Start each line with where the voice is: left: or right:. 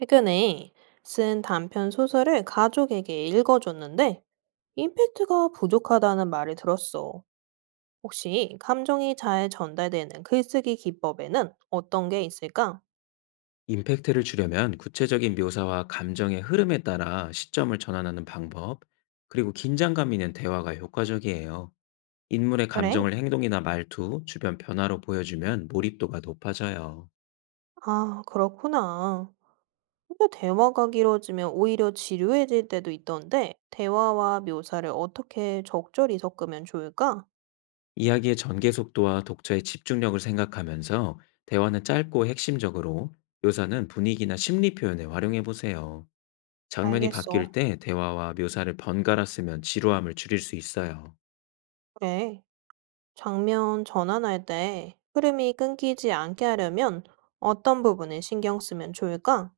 right: 최근에 쓴 단편 소설을 가족에게 읽어줬는데 임팩트가 부족하다는 말을 들었어. 혹시 감정이 잘 전달되는 글쓰기 기법에는 어떤 게 있을까?
left: 임팩트를 주려면 구체적인 묘사와 감정의 흐름에 따라 시점을 전환하는 방법, 그리고 긴장감 있는 대화가 효과적이에요. 인물의
right: 그래.
left: 감정을 행동이나 말투, 주변 변화로 보여주면 몰입도가 높아져요.
right: 아, 그렇구나. 근데 대화가 길어지면 오히려 지루해질 때도 있던데 대화와 묘사를 어떻게 적절히 섞으면 좋을까?
left: 이야기의 전개 속도와 독자의 집중력을 생각하면서 대화는 짧고 핵심적으로, 묘사는 분위기나 심리 표현에 활용해 보세요. 장면이
right: 알겠어.
left: 바뀔 때 대화와 묘사를 번갈아 쓰면 지루함을 줄일 수 있어요.
right: 그래. 장면 전환할 때 흐름이 끊기지 않게 하려면 어떤 부분에 신경 쓰면 좋을까?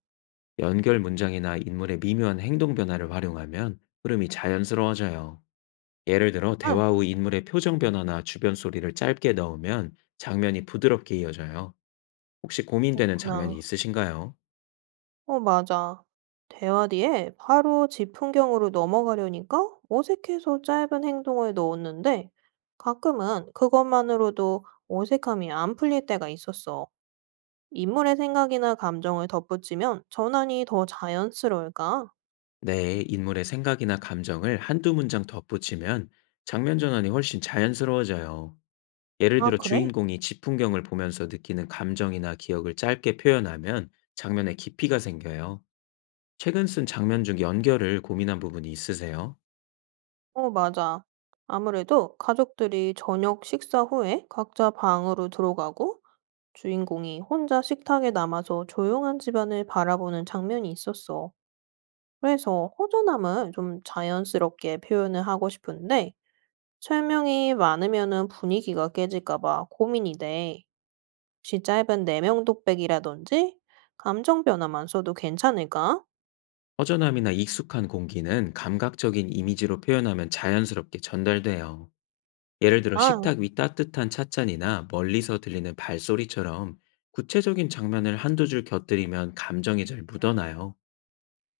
left: 연결 문장이나 인물의 미묘한 행동 변화를 활용하면 흐름이 자연스러워져요. 예를 들어,
right: 아,
left: 대화 후 인물의 표정 변화나 주변 소리를 짧게 넣으면 장면이 부드럽게 이어져요. 혹시 고민되는 장면이
right: 있구나.
left: 있으신가요?
right: 어, 맞아. 대화 뒤에 바로 집 풍경으로 넘어가려니까 어색해서 짧은 행동을 넣었는데 가끔은 그것만으로도 어색함이 안 풀릴 때가 있었어. 인물의 생각이나 감정을 덧붙이면 전환이 더 자연스러울까?
left: 네, 인물의 생각이나 감정을 한두 문장 덧붙이면 장면 전환이 훨씬 자연스러워져요. 예를
right: 아,
left: 들어,
right: 그래?
left: 주인공이 집 풍경을 보면서 느끼는 감정이나 기억을 짧게 표현하면 장면의 깊이가 생겨요. 최근 쓴 장면 중 연결을 고민한 부분이 있으세요?
right: 어, 맞아. 아무래도 가족들이 저녁 식사 후에 각자 방으로 들어가고 주인공이 혼자 식탁에 남아서 조용한 집안을 바라보는 장면이 있었어. 그래서 허전함을 좀 자연스럽게 표현을 하고 싶은데 설명이 많으면은 분위기가 깨질까 봐 고민이 돼. 혹시 짧은 내명 독백이라든지 감정 변화만 써도 괜찮을까?
left: 허전함이나 익숙한 공기는 감각적인 이미지로 표현하면 자연스럽게 전달돼요. 예를 들어
right: 아,
left: 식탁 위 따뜻한 찻잔이나 멀리서 들리는 발소리처럼 구체적인 장면을 한두 줄 곁들이면 감정이 잘 묻어나요.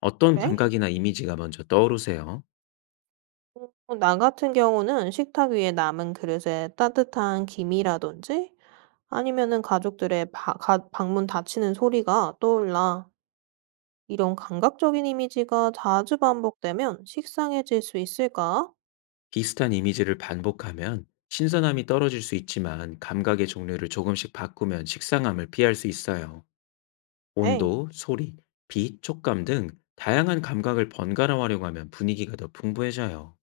left: 어떤
right: 그래?
left: 감각이나 이미지가 먼저 떠오르세요?
right: 어 나 같은 경우는 식탁 위에 남은 그릇에 따뜻한 김이라든지 아니면은 가족들의 바 가 방문 닫히는 소리가 떠올라. 이런 감각적인 이미지가 자주 반복되면 식상해질 수 있을까?
left: 비슷한 이미지를 반복하면 신선함이 떨어질 수 있지만 감각의 종류를 조금씩 바꾸면 식상함을 피할 수 있어요.
right: 네.
left: 온도, 소리, 빛, 촉감 등 다양한 감각을 번갈아 활용하면 분위기가 더 풍부해져요.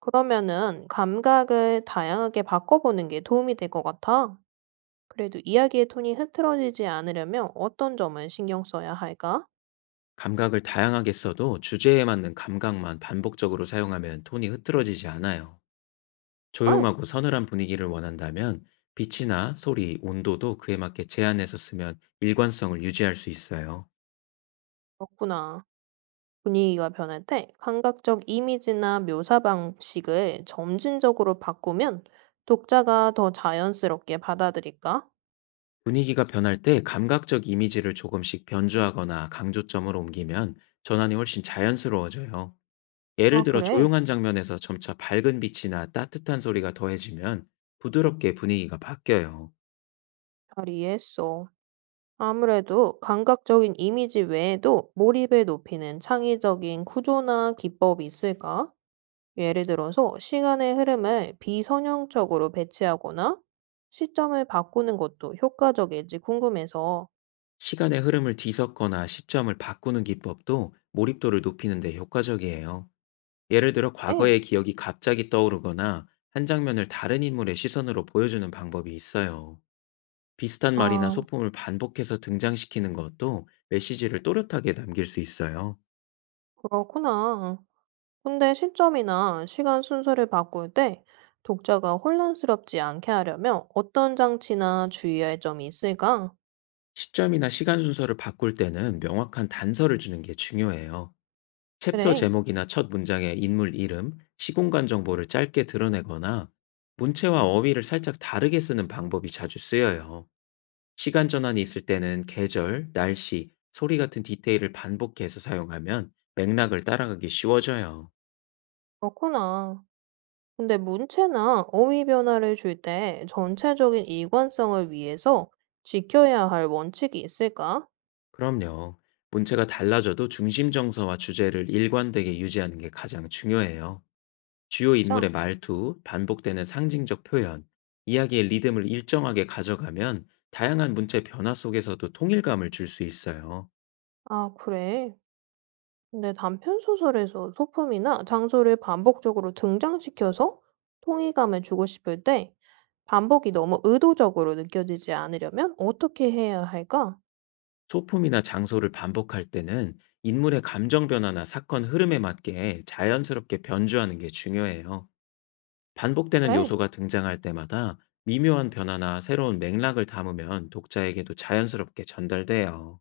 right: 그러면은 감각을 다양하게 바꿔보는 게 도움이 될 것 같아. 그래도 이야기의 톤이 흐트러지지 않으려면 어떤 점을 신경 써야 할까?
left: 감각을 다양하게 써도 주제에 맞는 감각만 반복적으로 사용하면 톤이 흐트러지지 않아요.
right: 아,
left: 조용하고 서늘한 분위기를 원한다면 빛이나 소리, 온도도 그에 맞게 제한해서 쓰면 일관성을 유지할 수 있어요.
right: 그렇구나. 분위기가 변할 때 감각적 이미지나 묘사 방식을 점진적으로 바꾸면 독자가 더 자연스럽게 받아들일까?
left: 분위기가 변할 때 감각적 이미지를 조금씩 변주하거나 강조점을 옮기면 전환이 훨씬 자연스러워져요. 예를
right: 아,
left: 들어
right: 그래.
left: 조용한 장면에서 점차 밝은 빛이나 따뜻한 소리가 더해지면 부드럽게 분위기가 바뀌어요.
right: 잘 이해했어. 아무래도 감각적인 이미지 외에도 몰입을 높이는 창의적인 구조나 기법이 있을까? 예를 들어서 시간의 흐름을 비선형적으로 배치하거나 시점을 바꾸는 것도 효과적일지 궁금해서.
left: 시간의 흐름을 뒤섞거나 시점을 바꾸는 기법도 몰입도를 높이는 데 효과적이에요. 예를 들어
right: 네.
left: 과거의 기억이 갑자기 떠오르거나 한 장면을 다른 인물의 시선으로 보여주는 방법이 있어요. 비슷한 말이나
right: 아,
left: 소품을 반복해서 등장시키는 것도 메시지를 또렷하게 남길 수 있어요.
right: 그렇구나. 근데 시점이나 시간 순서를 바꿀 때 독자가 혼란스럽지 않게 하려면 어떤 장치나 주의해야 할 점이 있을까?
left: 시점이나 시간 순서를 바꿀 때는 명확한 단서를 주는 게 중요해요. 챕터
right: 그래,
left: 제목이나 첫 문장의 인물 이름, 시공간 정보를 짧게 드러내거나 문체와 어휘를 살짝 다르게 쓰는 방법이 자주 쓰여요. 시간 전환이 있을 때는 계절, 날씨, 소리 같은 디테일을 반복해서 사용하면 맥락을 따라가기 쉬워져요.
right: 그렇구나. 근데 문체나 어휘 변화를 줄 때 전체적인 일관성을 위해서 지켜야 할 원칙이 있을까?
left: 그럼요. 문체가 달라져도 중심 정서와 주제를 일관되게 유지하는 게 가장 중요해요. 주요
right: 자,
left: 인물의 말투, 반복되는 상징적 표현, 이야기의 리듬을 일정하게 가져가면 다양한 문체 변화 속에서도 통일감을 줄 수 있어요.
right: 아, 그래. 근데 단편 소설에서 소품이나 장소를 반복적으로 등장시켜서 통일감을 주고 싶을 때 반복이 너무 의도적으로 느껴지지 않으려면 어떻게 해야 할까?
left: 소품이나 장소를 반복할 때는 인물의 감정 변화나 사건 흐름에 맞게 자연스럽게 변주하는 게 중요해요. 반복되는
right: 그래,
left: 요소가 등장할 때마다 미묘한 변화나 새로운 맥락을 담으면 독자에게도 자연스럽게 전달돼요.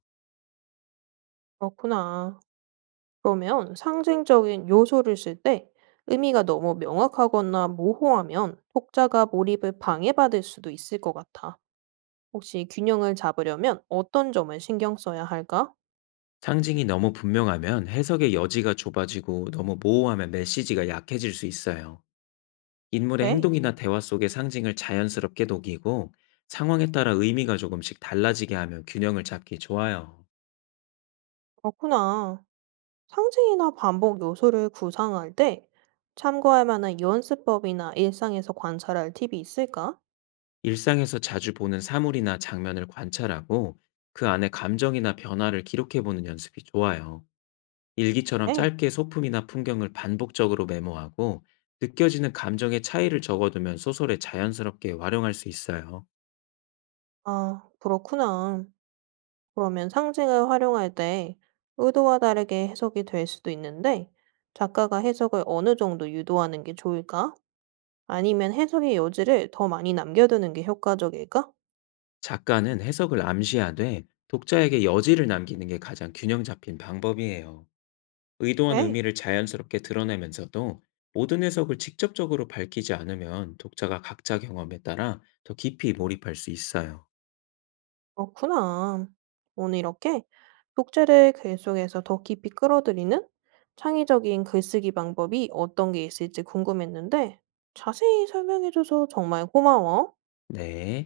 right: 그렇구나. 그러면 상징적인 요소를 쓸 때 의미가 너무 명확하거나 모호하면 독자가 몰입을 방해받을 수도 있을 것 같아. 혹시 균형을 잡으려면 어떤 점을 신경 써야 할까?
left: 상징이 너무 분명하면 해석의 여지가 좁아지고 너무 모호하면 메시지가 약해질 수 있어요. 인물의
right: 그래,
left: 행동이나 대화 속의 상징을 자연스럽게 녹이고 상황에 따라 의미가 조금씩 달라지게 하며 균형을 잡기 좋아요.
right: 그렇구나. 상징이나 반복 요소를 구상할 때 참고할 만한 연습법이나 일상에서 관찰할 팁이 있을까?
left: 일상에서 자주 보는 사물이나 장면을 관찰하고 그 안에 감정이나 변화를 기록해 보는 연습이 좋아요. 일기처럼
right: 그래,
left: 짧게 소품이나 풍경을 반복적으로 메모하고 느껴지는 감정의 차이를 적어두면 소설에 자연스럽게 활용할 수 있어요.
right: 아, 그렇구나. 그러면 상징을 활용할 때 의도와 다르게 해석이 될 수도 있는데, 작가가 해석을 어느 정도 유도하는 게 좋을까? 아니면 해석의 여지를 더 많이 남겨두는 게 효과적일까?
left: 작가는 해석을 암시하되 독자에게 여지를 남기는 게 가장 균형 잡힌 방법이에요. 의도한
right: 그래,
left: 의미를 자연스럽게 드러내면서도 모든 해석을 직접적으로 밝히지 않으면 독자가 각자 경험에 따라 더 깊이 몰입할 수 있어요.
right: 그렇구나. 오늘 이렇게 독재를 글 속에서 더 깊이 끌어들이는 창의적인 글쓰기 방법이 어떤 게 있을지 궁금했는데, 자세히 설명해줘서 정말 고마워.
left: 네.